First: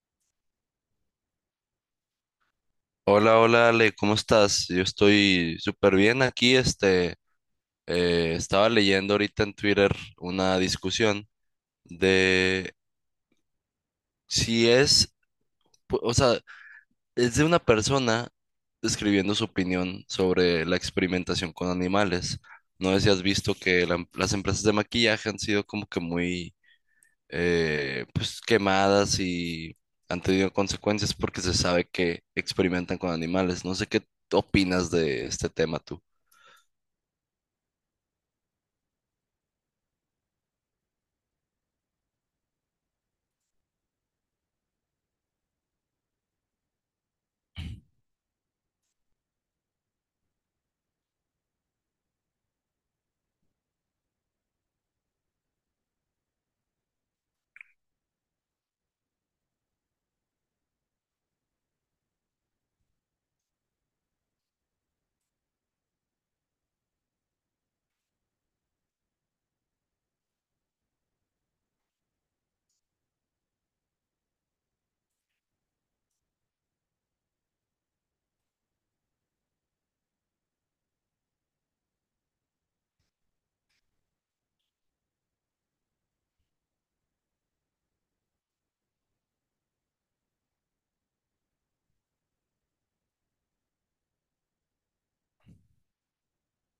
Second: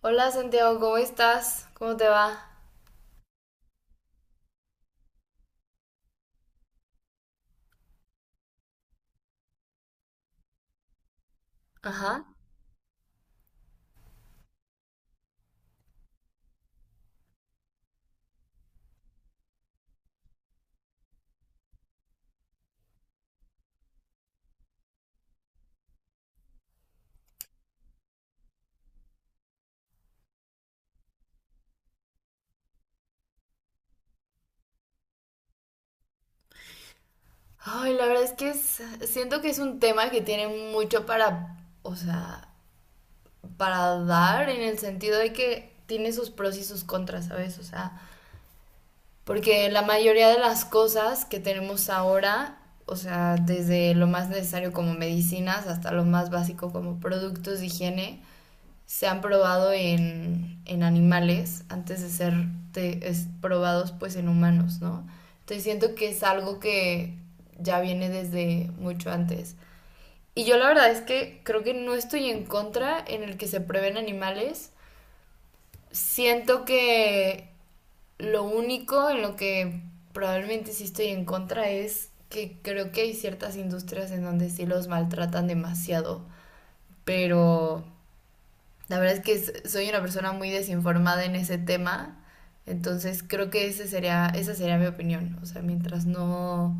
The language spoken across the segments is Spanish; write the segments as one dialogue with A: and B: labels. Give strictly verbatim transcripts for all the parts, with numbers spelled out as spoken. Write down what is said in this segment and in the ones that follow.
A: Hola Santiago, ¿cómo estás? ¿Cómo te va?
B: Hola, hola Ale, ¿cómo estás? Yo estoy súper bien aquí. Este, eh, estaba leyendo ahorita en Twitter una discusión
A: Ajá.
B: de si es, pu- o sea, es de una persona escribiendo su opinión sobre la experimentación con animales. No sé si has visto que la em- las empresas de maquillaje han sido como que muy, eh, pues, quemadas y han tenido consecuencias porque se sabe que experimentan con animales. No sé qué opinas de este tema tú.
A: Ay, la verdad es que es- siento que es un tema que tiene mucho para, o sea, para dar en el sentido de que tiene sus pros y sus contras, ¿sabes? O sea, porque la mayoría de las cosas que tenemos ahora, o sea, desde lo más necesario como medicinas hasta lo más básico como productos de higiene, se han probado en, en animales antes de ser te- es- probados pues en humanos, ¿no? Entonces siento que es algo que ya viene desde mucho antes. Y yo la verdad es que creo que no estoy en contra en el que se prueben animales. Siento que lo único en lo que probablemente sí estoy en contra es que creo que hay ciertas industrias en donde sí los maltratan demasiado, pero la verdad es que s- soy una persona muy desinformada en ese tema, entonces creo que ese sería, esa sería mi opinión. O sea, mientras no,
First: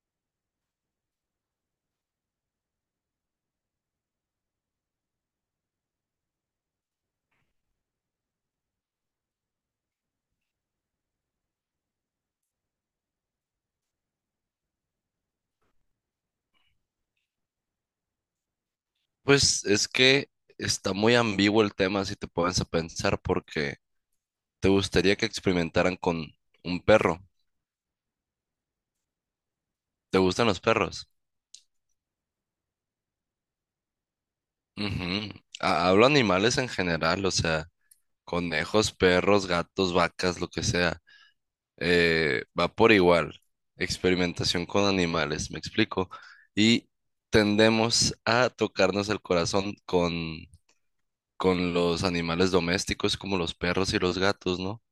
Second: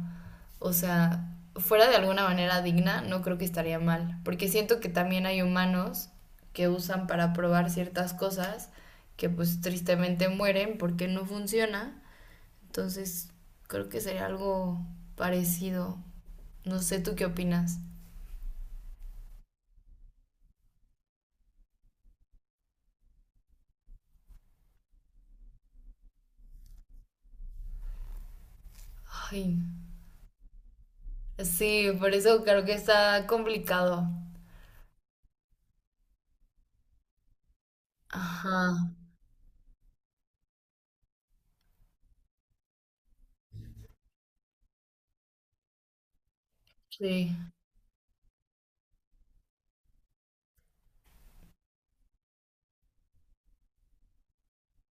A: o sea, fuera de alguna manera digna, no creo que estaría mal, porque siento que también hay humanos que usan para probar ciertas cosas que pues tristemente mueren porque no funciona. Entonces creo que sería algo parecido. No sé, ¿tú qué opinas?
B: Pues es que está muy ambiguo el tema si te pones a pensar porque te gustaría que experimentaran con un perro.
A: Ay,
B: ¿Te gustan los perros?
A: sí, por eso creo que está complicado.
B: Ujú. Ha- Hablo animales en general, o sea,
A: Ajá.
B: conejos, perros, gatos, vacas, lo que sea. Eh, va por igual. Experimentación con animales, me explico. Y
A: Sí,
B: tendemos a tocarnos el corazón con, con los animales domésticos como los perros y los gatos, ¿no?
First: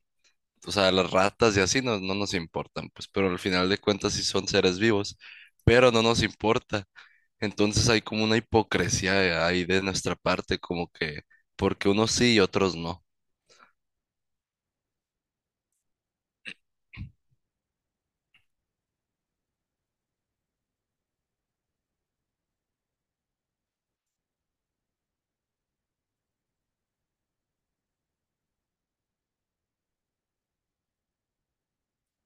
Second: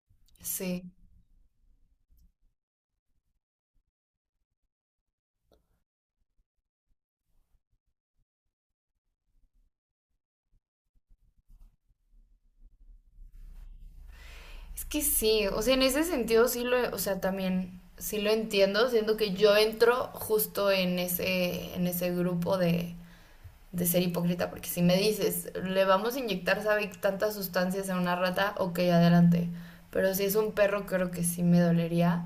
B: O
A: sí.
B: sea, las ratas y así no, no nos importan, pues, pero al final de cuentas sí son seres vivos, pero no nos importa. Entonces hay como una hipocresía ahí de nuestra parte, como que, porque unos sí y otros no.
A: Es que sí, o sea, en ese sentido sí lo, o sea, también sí lo entiendo. Siento que yo entro justo en ese, en ese grupo de, de ser hipócrita, porque si me dices, le vamos a inyectar, sabe, tantas sustancias a una rata, ok, adelante. Pero si es un perro, creo que sí me dolería.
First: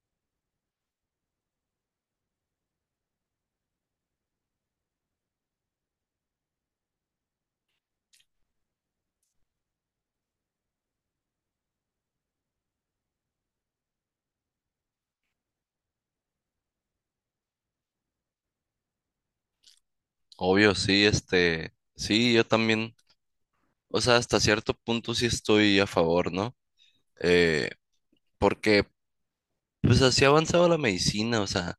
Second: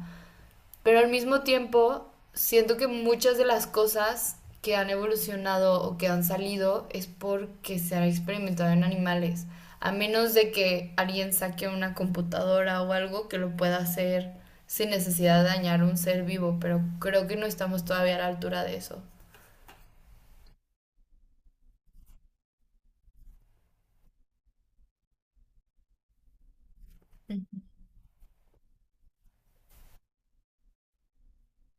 A: Pero al mismo tiempo, siento que muchas de las cosas que han evolucionado o que han salido es porque se ha experimentado en animales. A menos de que alguien saque una computadora o algo que lo pueda hacer sin necesidad de dañar un ser vivo, pero creo que no estamos todavía a la altura de eso.
B: Obvio, sí, este, sí, yo también, o sea, hasta cierto punto sí estoy a favor, ¿no? Eh, Porque, pues así ha avanzado la medicina, o sea,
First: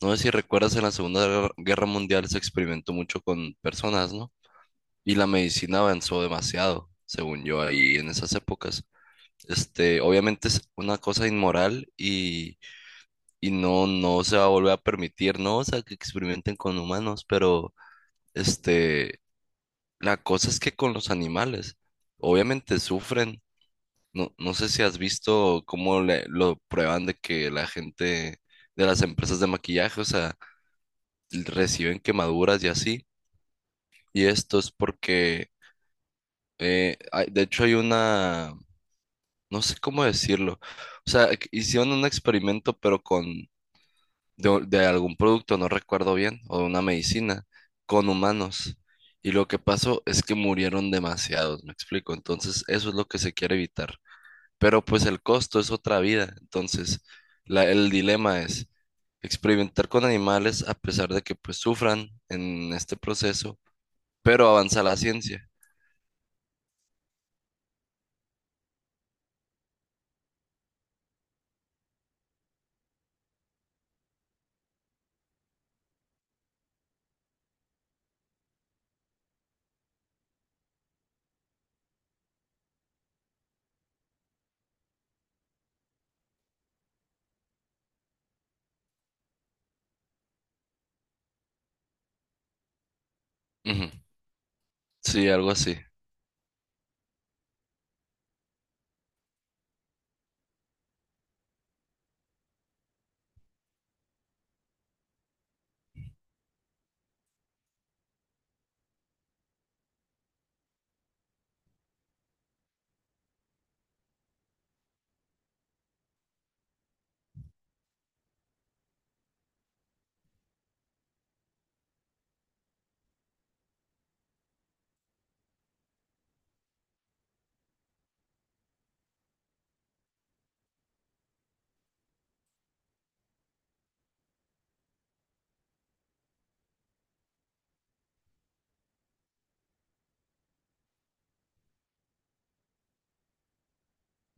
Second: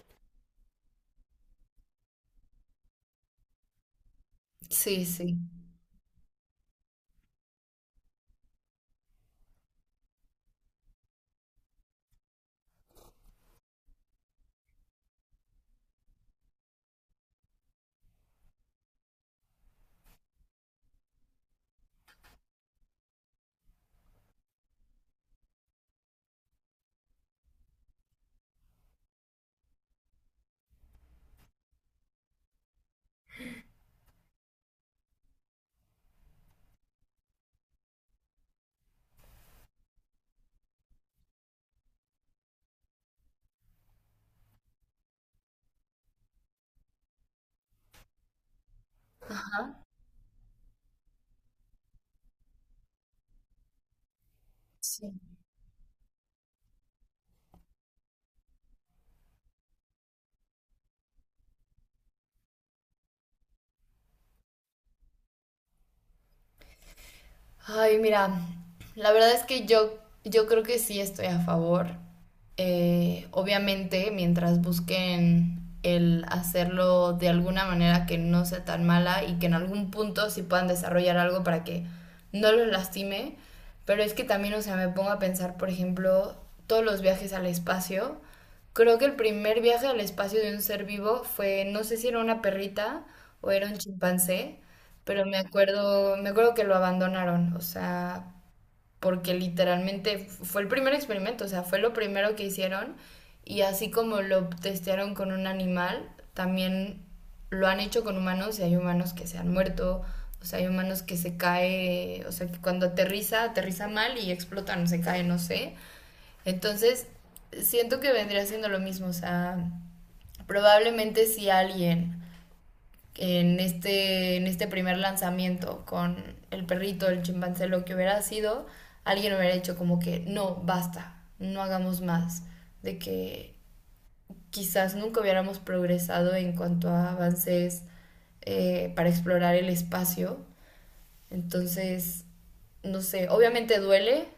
B: no sé si recuerdas en la Segunda Guerra Mundial se experimentó mucho con personas, ¿no?
A: Sí,
B: Y la
A: sí.
B: medicina avanzó demasiado, según yo, ahí en esas épocas. Este, obviamente es una cosa inmoral y, y no, no se va a volver a permitir, ¿no? O sea, que experimenten con humanos, pero este, la cosa es que con los animales, obviamente sufren. No, no sé si has visto cómo le- lo prueban de que la gente de las empresas de maquillaje, o sea, reciben quemaduras y así. Y esto es porque, eh, hay- de hecho, hay una no sé cómo decirlo. O sea, que hicieron un experimento, pero con, de, de algún producto, no recuerdo bien, o de una medicina, con humanos. Y lo que pasó es que murieron demasiados, me explico. Entonces, eso es lo que se quiere evitar. Pero pues
A: Sí.
B: el costo es otra vida. Entonces, la- el dilema es experimentar con animales a pesar de que pues sufran en este proceso, pero avanza la ciencia.
A: Ay, mira, la verdad es que yo, yo creo que sí estoy a favor. Eh, obviamente, mientras busquen el hacerlo de alguna manera que no sea tan mala y que en algún punto sí puedan desarrollar algo para que no los lastime. Pero es que también, o sea, me pongo a pensar, por ejemplo, todos los viajes al espacio. Creo que el primer viaje al espacio de un ser vivo fue, no sé si era una perrita o era un
B: Ujú,
A: chimpancé, pero
B: sí,
A: me
B: algo así.
A: acuerdo, me acuerdo que lo abandonaron, o sea, porque literalmente f- fue el primer experimento, o sea, fue lo primero que hicieron, y así como lo testearon con un animal, también lo han hecho con humanos y hay humanos que se han muerto, o sea, hay humanos que se cae, o sea, que cuando aterriza, aterriza mal y explotan, se cae, no sé. Entonces, siento que vendría siendo lo mismo, o sea, probablemente si alguien en este, en este primer lanzamiento con el perrito, el chimpancé, lo que hubiera sido, alguien hubiera dicho como que no, basta, no hagamos más, de que quizás nunca hubiéramos progresado en cuanto a avances eh, para explorar el espacio. Entonces, no sé, obviamente duele,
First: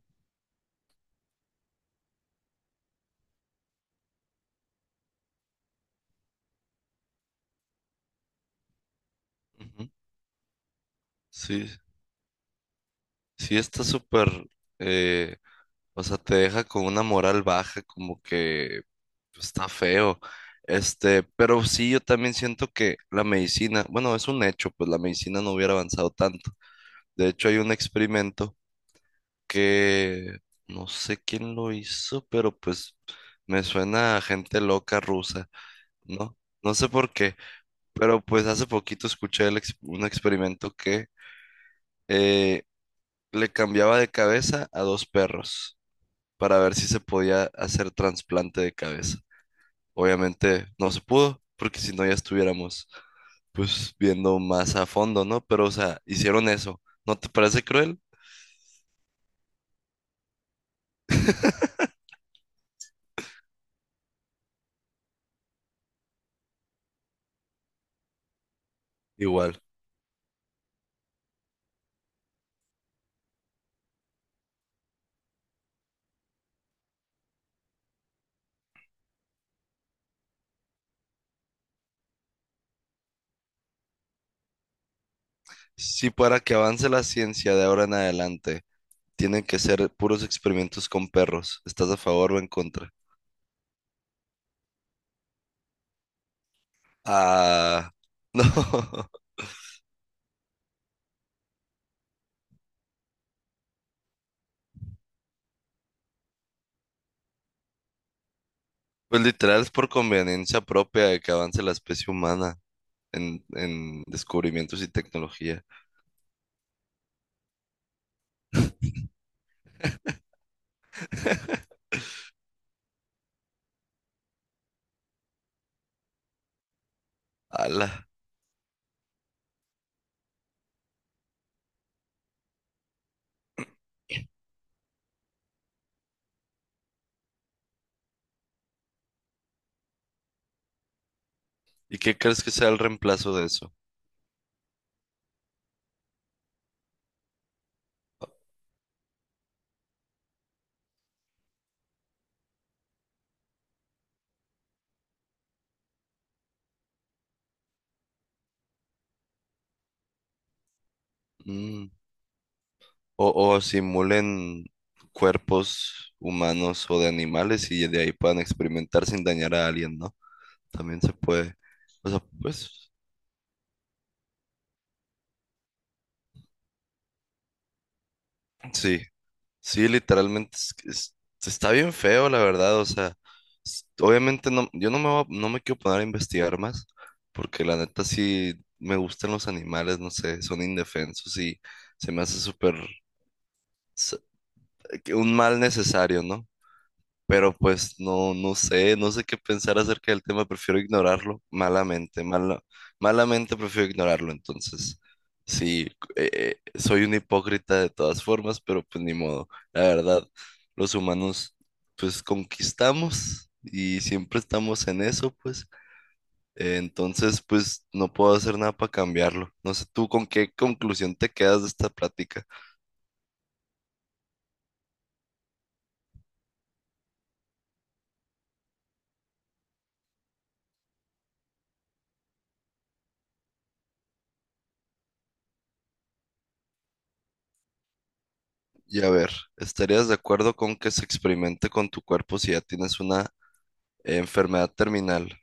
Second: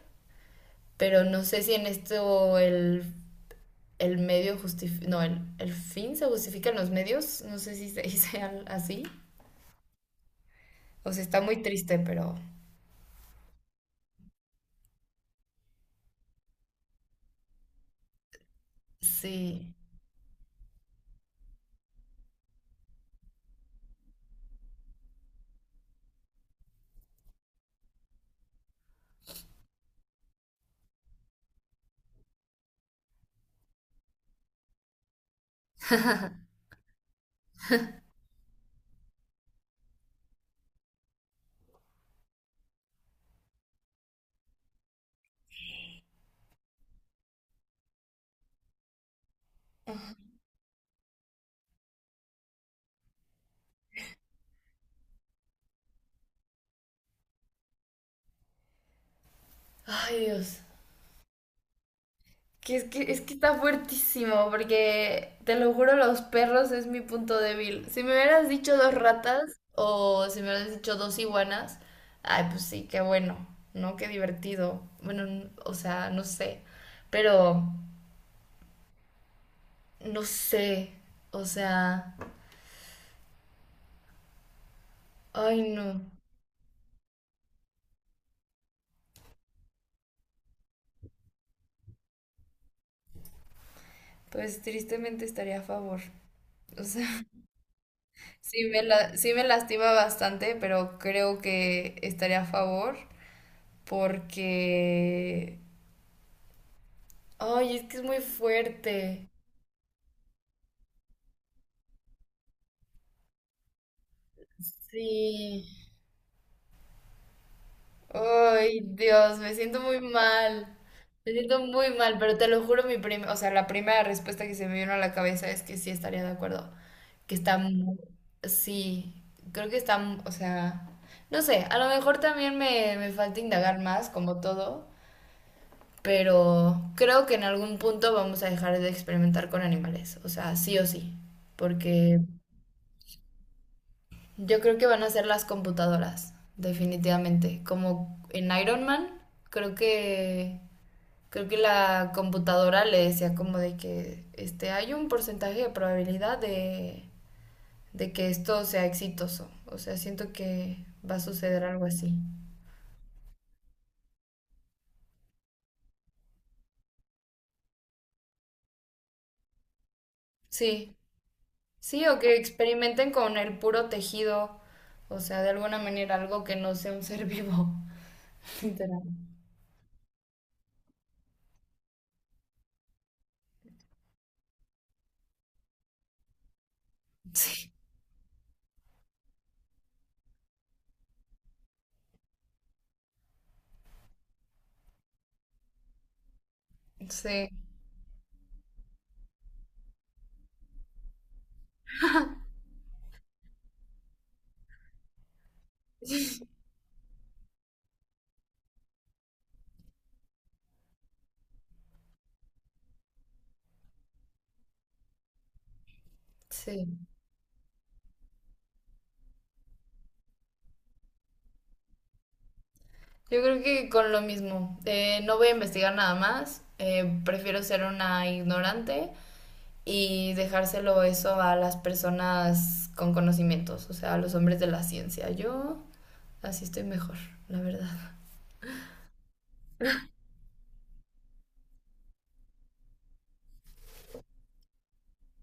A: pero no sé si en esto el, el medio justifica, no, el, el fin se justifica en los medios, no sé si se dice al- así.
B: Ujú,
A: O sea, está muy
B: sí,
A: triste, pero
B: sí está súper... eh, O sea, te deja con una moral baja, como que pues, está
A: sí.
B: feo. Este, pero sí, yo también siento que la medicina, bueno, es un hecho, pues la medicina no hubiera avanzado tanto. De hecho, hay un experimento que no sé quién lo hizo, pero pues me suena a gente loca rusa, ¿no? No sé por qué, pero pues hace poquito escuché el ex- un experimento que eh, le cambiaba de cabeza a dos perros. Para ver si se podía hacer trasplante de cabeza. Obviamente no se pudo, porque si no ya estuviéramos pues viendo más a fondo, ¿no? Pero, o sea, hicieron eso. ¿No te parece cruel?
A: Ay, Dios. Que es que, es que está fuertísimo, porque te lo juro, los perros es mi punto débil. Si me hubieras dicho dos ratas
B: Igual.
A: o si me hubieras dicho dos iguanas, ay, pues sí, qué bueno, ¿no? Qué divertido. Bueno, n- o sea, no sé. Pero, no sé. O sea, ay, no.
B: Si para que avance la ciencia de ahora en adelante, tienen que ser puros experimentos con perros, ¿estás a favor o en contra?
A: Pues tristemente estaría a favor. O sea,
B: Ah,
A: sí me
B: no.
A: la, sí me lastima bastante, pero creo que estaría a favor. Porque... Ay, es que es muy
B: Pues
A: fuerte.
B: literal es por conveniencia propia de que avance la especie humana en, en descubrimientos y
A: Sí.
B: tecnología.
A: Ay, Dios, me siento muy mal. Me siento muy mal, pero te lo juro, mi prim... o sea, la primera respuesta que se me vino a la cabeza es que sí estaría de acuerdo. Que está
B: Ala.
A: mu- Sí, creo que está, mu- o sea, no sé, a lo mejor también me, me falta indagar más, como todo, pero creo que en algún punto vamos a dejar de experimentar con animales, o sea, sí o sí,
B: ¿Y qué
A: porque...
B: crees que sea el reemplazo de eso?
A: Yo creo que van a ser las computadoras, definitivamente. Como en Iron Man, creo que creo que la computadora le decía como de que este hay un porcentaje de probabilidad de, de que esto sea exitoso. O sea, siento que va a suceder algo
B: Mm,
A: así.
B: O, o simulen cuerpos humanos o de animales y de ahí puedan experimentar sin dañar a alguien, ¿no?
A: Sí,
B: También se puede.
A: sí,
B: O
A: o
B: sea,
A: que
B: pues
A: experimenten con el puro tejido, o sea, de alguna manera algo que no sea un ser vivo.
B: sí,
A: Literal.
B: sí, literalmente es- es- está bien feo, la verdad. O sea, s- obviamente no, yo no me, voy a- no me quiero poner a investigar más, porque
A: Sí,
B: la neta sí me gustan los animales, no sé, son indefensos y se me hace súper s- que un mal necesario, ¿no?
A: sí,
B: Pero pues no, no sé, no sé qué pensar acerca del tema, prefiero ignorarlo malamente, mala- malamente prefiero ignorarlo, entonces sí, eh, eh, soy un hipócrita de todas formas, pero pues ni modo, la verdad, los humanos pues conquistamos y siempre estamos en eso, pues eh,
A: sí.
B: entonces pues no puedo hacer nada para cambiarlo, no sé tú con qué conclusión te quedas de esta plática.
A: Yo creo que con lo mismo. Eh, no voy a investigar nada más. Eh, prefiero ser una ignorante y dejárselo eso a las personas con conocimientos, o sea, a los hombres de la ciencia. Yo así estoy mejor, la verdad.
B: Y a ver, ¿estarías de acuerdo con que se experimente con tu cuerpo si ya tienes una enfermedad terminal?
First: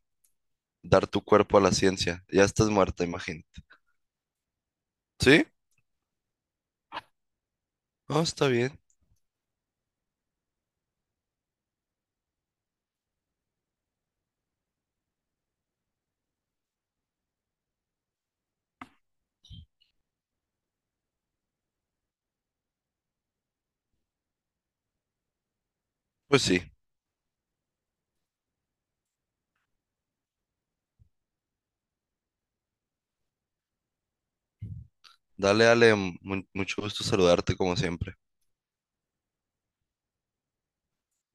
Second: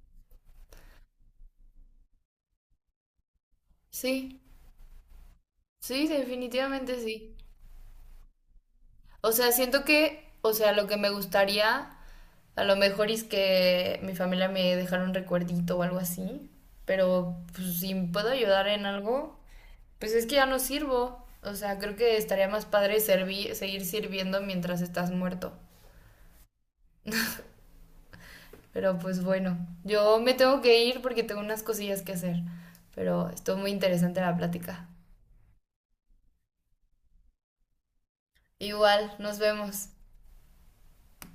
B: Dar tu cuerpo a la ciencia. Ya estás muerta, imagínate.
A: Sí,
B: ¿Sí?
A: sí, definitivamente sí.
B: Ah, está bien.
A: O sea, siento que, o sea, lo que me gustaría a lo mejor es que mi familia me dejara un recuerdito o algo así, pero pues, si puedo ayudar en algo, pues es que ya no sirvo. O sea, creo que estaría más padre servi- seguir sirviendo mientras estás muerto.
B: Pues sí.
A: Pero pues bueno, yo me tengo que ir porque tengo unas cosillas que hacer. Pero estuvo muy interesante la plática.
B: Dale, Ale, mu- mucho gusto saludarte como siempre.
A: Igual, nos vemos.